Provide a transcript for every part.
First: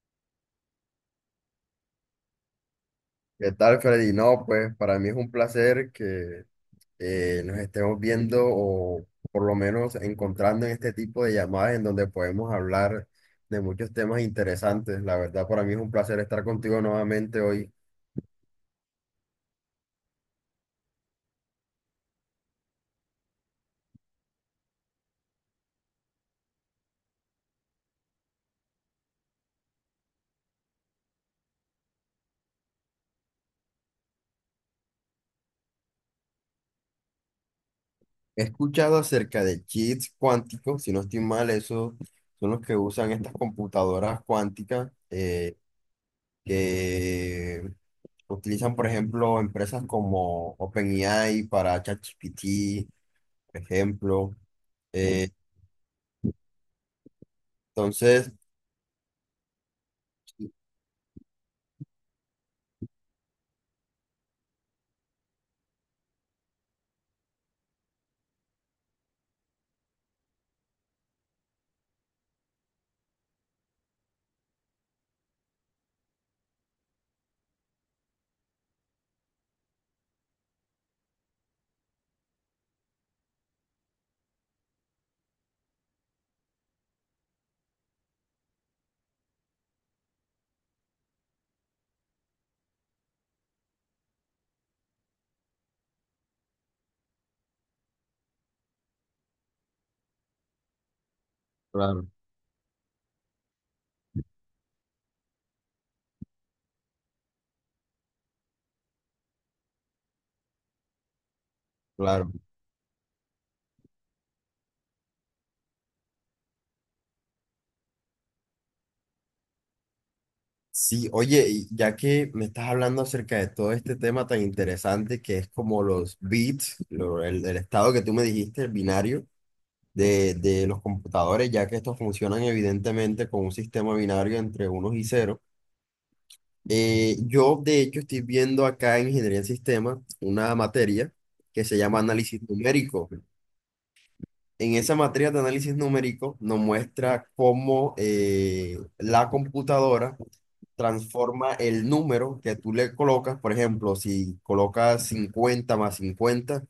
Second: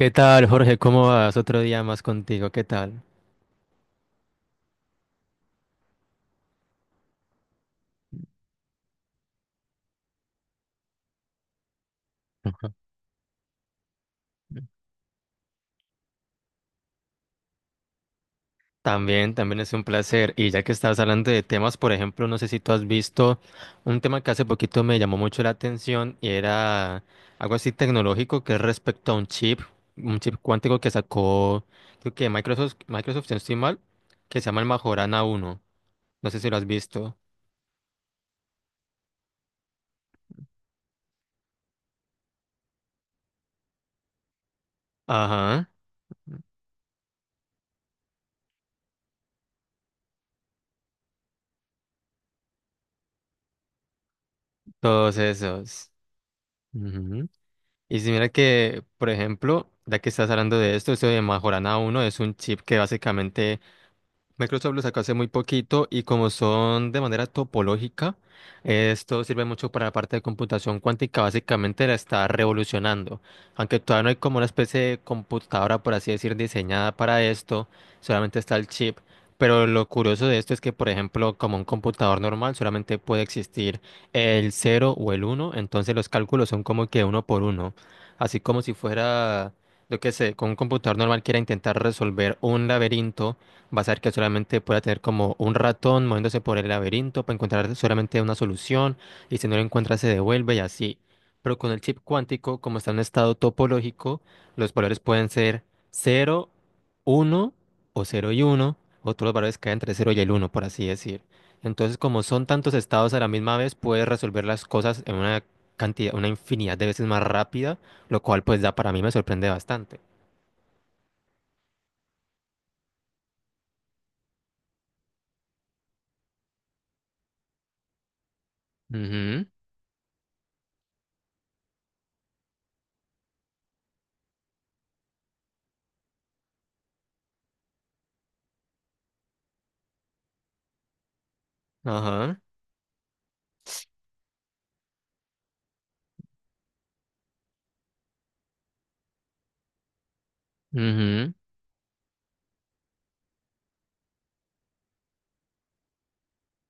¿Qué tal, Jorge? ¿Cómo vas? Otro día más contigo. ¿Qué tal? ¿Qué tal, Freddy? No, pues para mí es un placer que nos estemos viendo o por lo menos encontrando en este tipo de llamadas en donde podemos Ujú. hablar de muchos temas interesantes. La verdad, para mí es un placer estar contigo nuevamente hoy. También, también es un placer. Y ya que estás hablando de temas, por ejemplo, no sé si tú has visto un tema que hace poquito me llamó mucho la atención y era algo así tecnológico que es respecto a un chip cuántico que sacó, creo que Microsoft, si no estoy mal, que se llama el Majorana uno. No sé si lo has visto. He escuchado acerca de chips cuánticos, si no estoy mal, esos son los que usan estas computadoras cuánticas Ajá, que utilizan, por ejemplo, empresas como OpenAI para ChatGPT, por ejemplo. todos Eh, esos. Y si mira entonces, que, por ejemplo, ya que estás hablando de esto, eso de Majorana uno es un chip que básicamente Microsoft lo sacó hace muy poquito y como son de manera topológica, esto sirve mucho para la parte de computación cuántica, básicamente la está revolucionando. Aunque todavía no hay como una especie de computadora, por así decir, diseñada para esto, solamente está el chip. Pero lo curioso de esto es que, por ejemplo, como un computador normal, solamente puede existir el cero o el uno, entonces los cálculos son como que uno por uno, así como si fuera, yo qué sé, con un computador normal quiera intentar resolver un laberinto. Vas a ver que solamente pueda tener como un ratón moviéndose por el laberinto para encontrar solamente una solución y si no lo encuentra se devuelve y así. Pero con el chip Claro, cuántico, como está en un estado topológico, los valores pueden ser cero, uno, o cero y uno, o todos los valores caen entre cero y el uno, por así decir. Entonces, como claro. son tantos estados a la misma vez, puedes resolver las cosas en una cantidad, una infinidad de veces más rápida, lo cual pues da, para mí me sorprende bastante. Sí, oye, y ya que me estás hablando acerca de todo este tema tan interesante que es como los bits, el estado que tú me dijiste, el binario Ujú. De los computadores, ya que estos funcionan evidentemente con un sistema binario entre unos y ceros. Yo, de hecho, estoy viendo acá en ingeniería en sistemas una materia que se llama Ajá. análisis numérico. En esa materia de análisis numérico nos muestra cómo la computadora Ujú. transforma el número que tú le colocas, por ejemplo, si colocas 50 más 50,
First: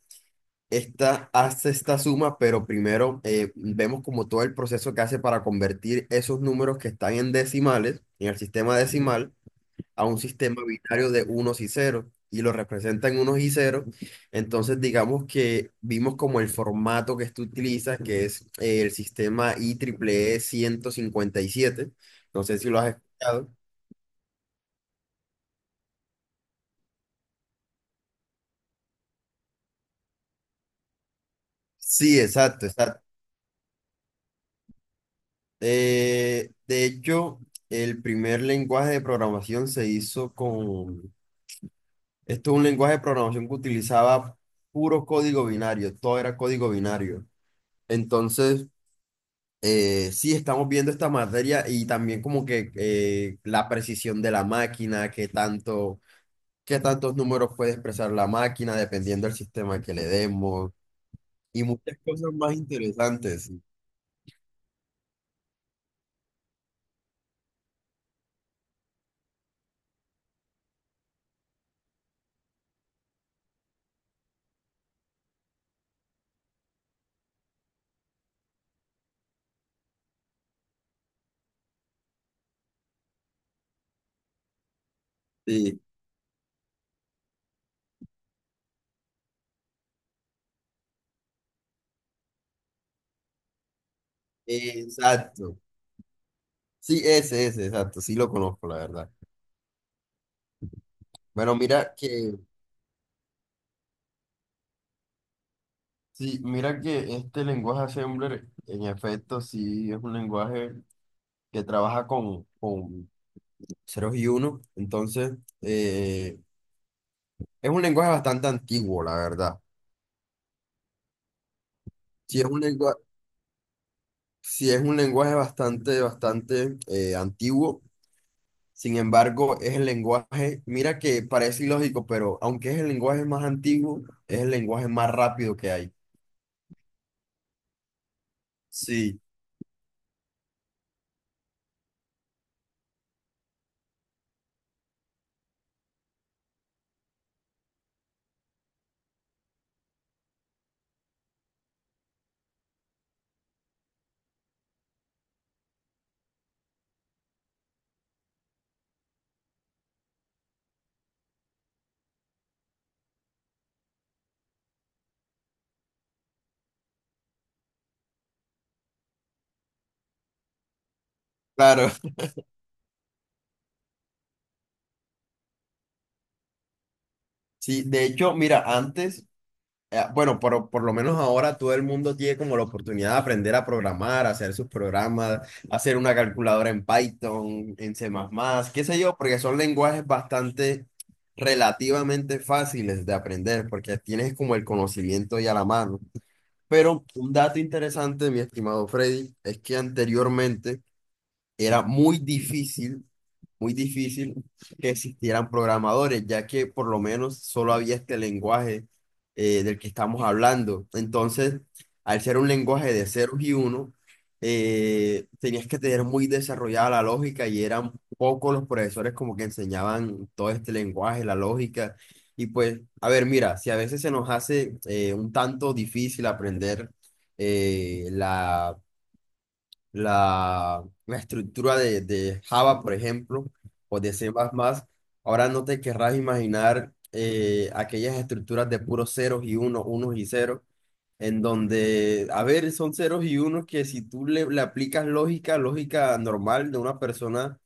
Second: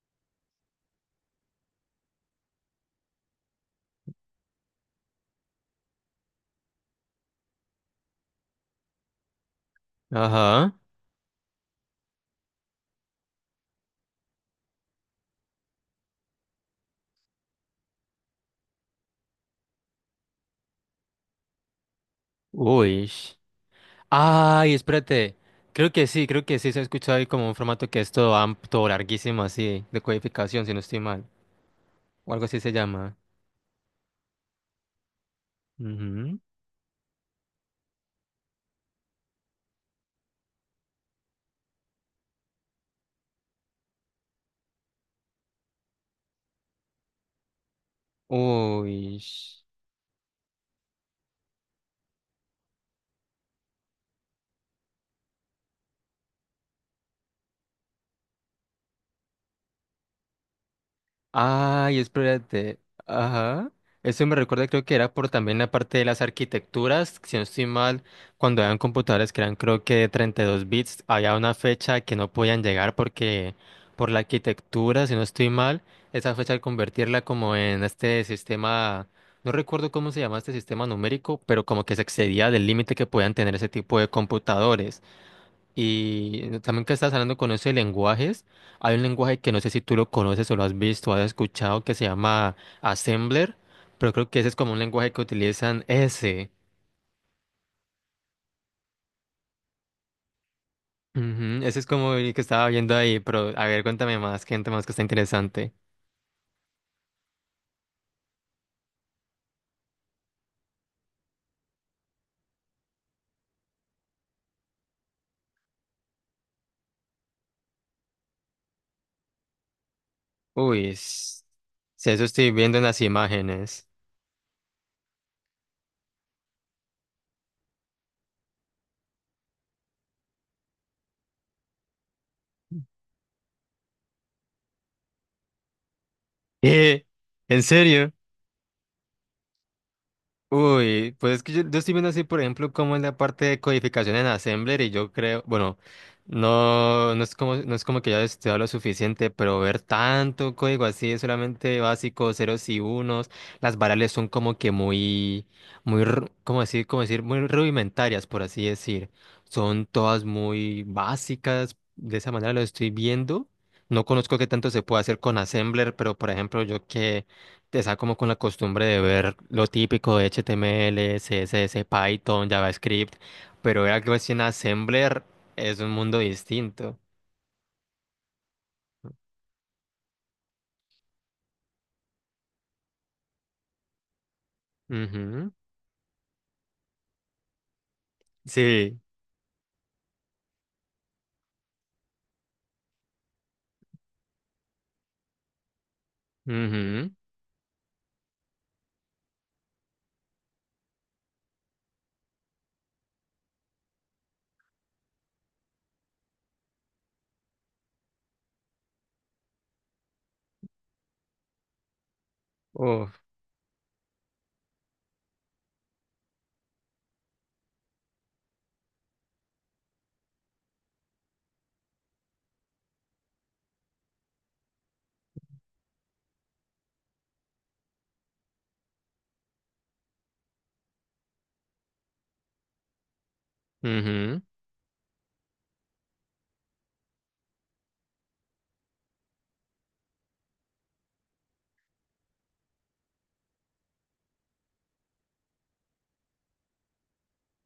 esta hace esta suma, pero primero vemos como todo el proceso que hace para convertir esos números que están en decimales, en el sistema decimal, a un sistema Ajá. binario de unos y ceros. Y lo representa en unos y ceros. Entonces, digamos que vimos como el formato que tú utilizas, que es el sistema IEEE 157. No sé si lo has Uy. escuchado. Ay, espérate. Creo que sí se ha escuchado ahí como un formato que es todo amplio, todo larguísimo así, de codificación, si no estoy mal. Sí, O algo así exacto, se exacto. llama. Ujú. De hecho, el primer lenguaje de programación se hizo con... Esto es un lenguaje de programación que utilizaba puro código binario, todo era código binario. Entonces, Uy. Sí, estamos viendo esta materia y también como que la precisión de la máquina, qué tanto, qué tantos números puede expresar la máquina dependiendo del sistema que le demos y muchas Ay, cosas más espérate. interesantes. Ajá. Eso me recuerda, creo que era por también la parte de las arquitecturas. Si no estoy mal, cuando eran computadores que eran, creo que de 32 bits, había una fecha que no podían llegar porque, por la arquitectura, si no estoy mal, esa fecha al convertirla como en este sistema, no recuerdo cómo se llama este sistema numérico, pero como que se excedía del límite que podían tener ese tipo de computadores. Sí. Y también que estás hablando con eso de lenguajes, hay un lenguaje que no sé si tú lo conoces o lo has visto, o has escuchado, que se llama Assembler, pero creo que ese es Sí, como un lenguaje que exacto. utilizan ese. Sí, ese, exacto, sí lo conozco, la verdad. Bueno, Ujú. Ese es mira como el que, que estaba viendo ahí, pero a ver, cuéntame más, gente más que está interesante. sí, mira que este lenguaje Assembler, en efecto, sí es un lenguaje que trabaja con ceros y unos, entonces, eh, es un lenguaje bastante antiguo, la verdad. Uy, si eso Sí es estoy un viendo en las lenguaje, imágenes. sí es un lenguaje bastante, bastante antiguo, sin embargo, es el lenguaje, mira que parece ilógico, pero aunque es el lenguaje más antiguo, es el lenguaje más rápido que hay. ¿Eh? ¿En serio? Sí, Uy, pues es que yo estoy viendo así, por ejemplo, como en la parte de codificación en Assembler, y yo creo, bueno, no, no es como que ya he estudiado lo suficiente, pero ver tanto código así es solamente básico, ceros y unos. Las variables son como que muy, muy, cómo decir, muy rudimentarias, por así decir, son todas muy básicas, de esa manera lo estoy viendo. No conozco qué tanto se puede hacer con Assembler, pero por ejemplo, yo que está como con la costumbre de ver lo típico de HTML, CSS, claro. Python, JavaScript, pero ver algo así en Assembler es un mundo distinto. Sí, de hecho, mira, antes, bueno, por lo menos ahora todo el mundo tiene como la oportunidad de aprender a programar, a hacer sus programas, Ujú. hacer una calculadora en Python, en C++, qué sé Sí. yo, porque son lenguajes bastante relativamente fáciles de aprender, porque tienes como el conocimiento ya a la mano. Pero Ujú. un dato interesante, mi estimado Freddy, es que anteriormente era muy difícil que existieran programadores, ya que por lo menos solo había este lenguaje del que estamos hablando. Entonces, al ser un lenguaje de Uf. ceros y uno, tenías que tener muy desarrollada la lógica y eran pocos los profesores como que enseñaban todo este lenguaje, la lógica. Y pues, a ver, mira, si a veces se nos hace un tanto difícil aprender eh, la la, la estructura de Java, por ejemplo, o de C++, Ujú. ahora no te querrás imaginar aquellas estructuras de puros ceros y unos, unos y ceros, en donde, a ver, son ceros y unos que si tú le aplicas lógica, lógica normal de una persona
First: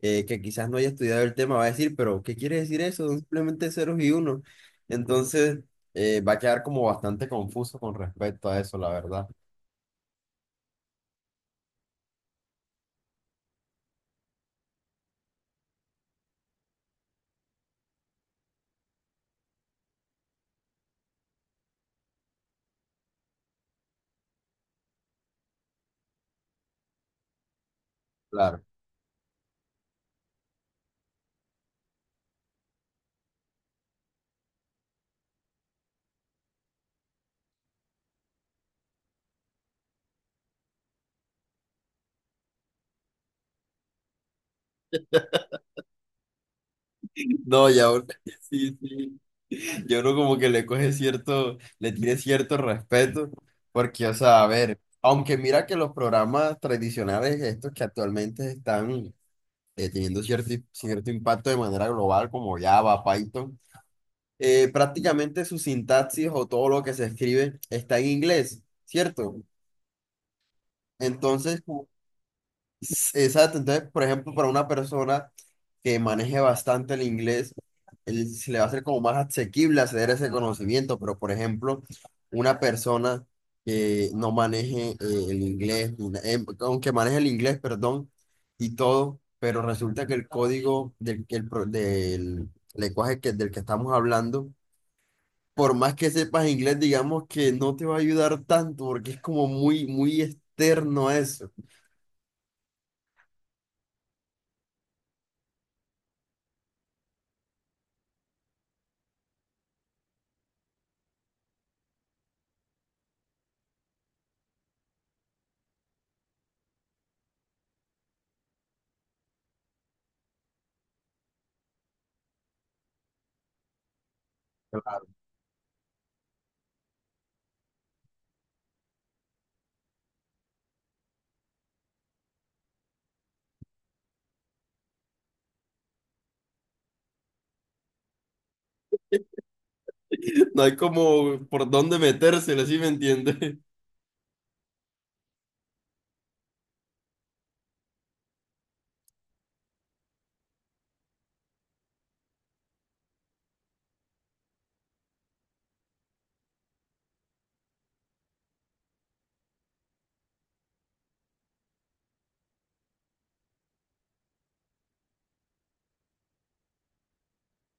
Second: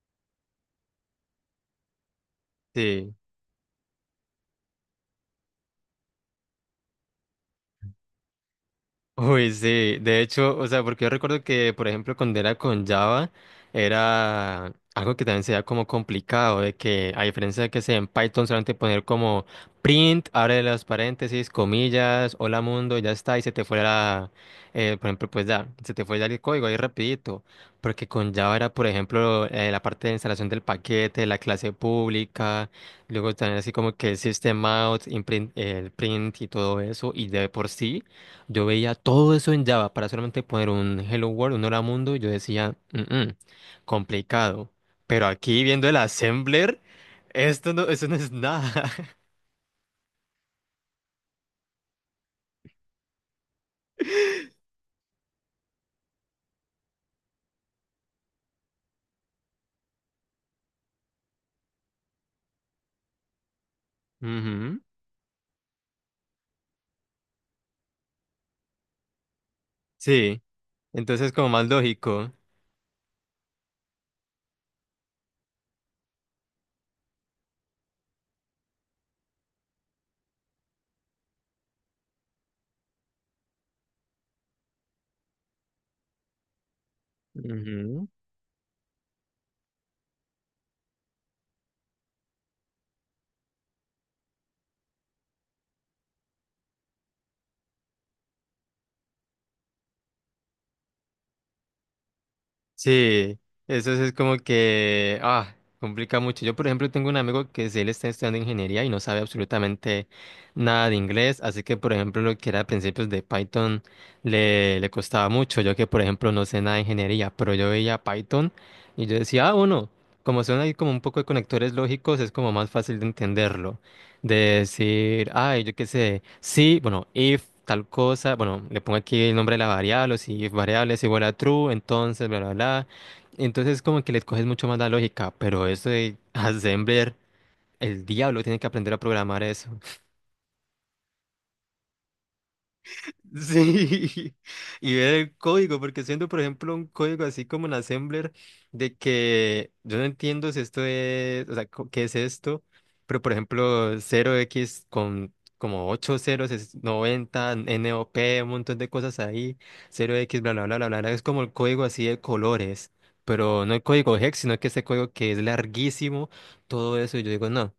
que quizás no haya estudiado el tema, va a decir, pero ¿qué quiere decir eso? Sí. Son simplemente ceros y unos. Entonces, va a quedar como bastante confuso con respecto a eso, la verdad. Uy, sí, de hecho, o sea, porque yo recuerdo que, por ejemplo, cuando era con Java, era algo que también se veía como complicado, de que a diferencia de que sea en Python solamente poner como print, abre las paréntesis, comillas, hola mundo, y ya está, y se te fue la, por ejemplo, pues ya, se te fue ya el código ahí rapidito, porque con Java Claro. era, por ejemplo, la parte de instalación del paquete, la clase pública, luego también así como que el system out, el print y todo eso, y de por sí yo veía todo eso en Java para solamente poner un Hello World, un Hola Mundo, y yo decía, "Mm-mm, complicado". Pero aquí viendo el assembler, No, esto no, ya, uno eso no es sí, nada. sí. Yo uno como que le coge cierto, le tiene cierto respeto, porque, o sea, a ver, aunque mira que los programas tradicionales, estos que actualmente están teniendo cierto, cierto impacto de manera global, como Java, Python, Ujú. prácticamente su sintaxis o todo lo que se escribe está en inglés, ¿cierto? Sí, entonces como Entonces, más lógico. exacto, entonces, por ejemplo, para una persona que maneje bastante el inglés, se le va a hacer como más asequible acceder a ese conocimiento, pero por ejemplo, una persona que no maneje el inglés, ni na- em, aunque maneje el inglés, Ujú. perdón, y todo, pero resulta que el código del, del lenguaje que, del que estamos hablando, por más que sepas inglés, digamos que no te va a ayudar tanto, porque es como muy, muy externo a eso. Sí, eso sí es como que, ah, complica mucho. Yo, por ejemplo, tengo un amigo que si él está estudiando ingeniería y no sabe absolutamente nada de inglés, así que, por ejemplo, lo que era principios de Python le costaba mucho. Yo que, por ejemplo, no sé nada de ingeniería, pero yo veía Python y yo decía, ah, bueno, como son ahí como un poco de conectores lógicos, es como más fácil de entenderlo. De decir, ay, yo qué sé, sí, bueno, if tal cosa, bueno, le pongo aquí el nombre de la variable, o si if variable es igual a true, entonces, bla, bla, bla. Entonces, como que le coges mucho más la lógica, pero eso de assembler, el diablo tiene que aprender a programar eso. No hay como por dónde metérsela, ¿sí me entiende? Sí, y ver el código, porque siendo, por ejemplo, un código así como en Assembler, de que yo no entiendo si esto es, o sea, qué es esto, pero por ejemplo, cero x con como 8 ceros es 90, NOP, un montón de cosas ahí, cero x bla, bla, bla, bla, bla, bla, es como el código así de colores, pero no el código hex, sino que ese código que es larguísimo, todo eso, y yo digo, no.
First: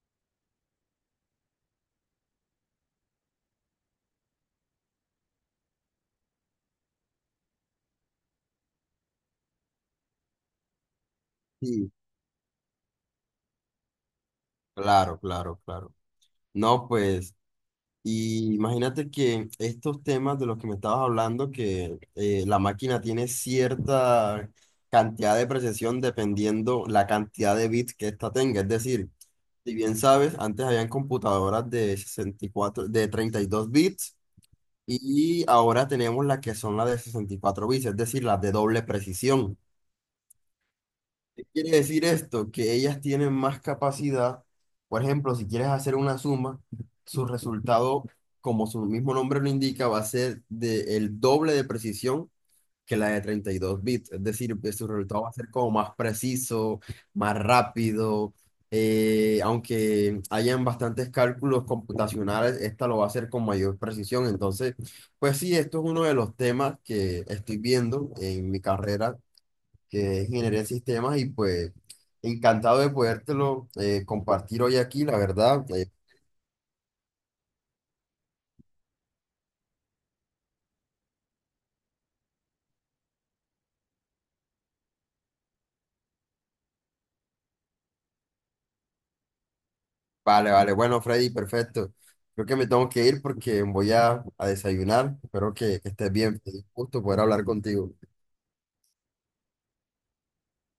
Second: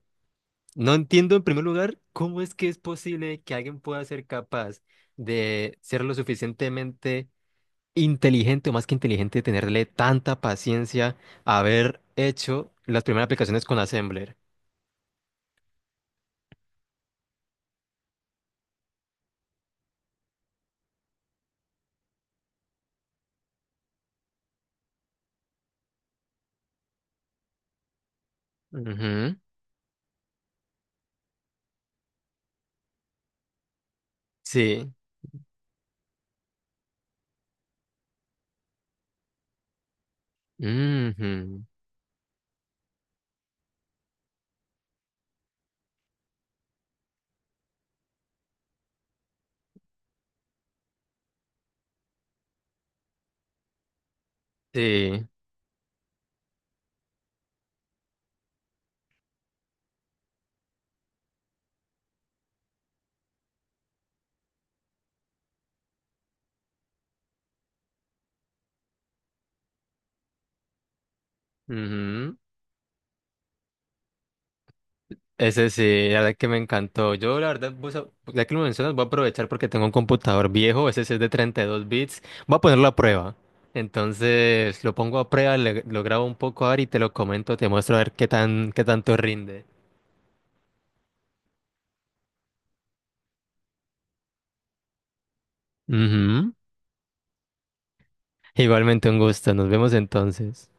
No entiendo en primer lugar cómo es que es posible que alguien pueda ser capaz de ser lo suficientemente inteligente o más que inteligente, tenerle tanta paciencia a Sí, haber hecho las primeras aplicaciones con Assembler. claro, claro, claro. No, pues, y imagínate que estos temas de los que me estabas hablando, que la máquina tiene cierta cantidad de precisión dependiendo la cantidad de bits que ésta tenga. Es decir, Ujú. si bien sabes, antes habían computadoras de 64, de 32 bits Sí. y ahora tenemos las que son las de 64 bits, es decir, las de doble precisión. Ujú. Quiere decir esto, que ellas tienen más capacidad. Por ejemplo, si quieres hacer una suma, su resultado, como su mismo nombre lo indica, va a ser de el doble de precisión que la de 32 bits. Es decir, pues, su resultado Sí. va a ser como más preciso, más rápido. Aunque hayan bastantes cálculos computacionales, esta lo va a hacer con mayor precisión. Entonces, pues sí, esto es uno de los temas que estoy viendo en mi carrera que es ingeniería en sistemas y pues Ujú. encantado de podértelo compartir hoy aquí, la verdad. Ese sí, la verdad que me encantó. Yo, la verdad, ya que lo mencionas, voy a aprovechar porque tengo un computador viejo, ese sí es de 32 bits. Voy a ponerlo a prueba. Entonces, lo pongo a prueba, lo grabo un poco ahora y te lo comento, te muestro a ver qué tanto rinde. Vale, vale, bueno, Freddy, perfecto. Creo que me tengo que ir porque voy a desayunar. Espero que estés bien. Fue Ujú. un gusto poder hablar contigo. Igualmente un gusto, nos vemos entonces.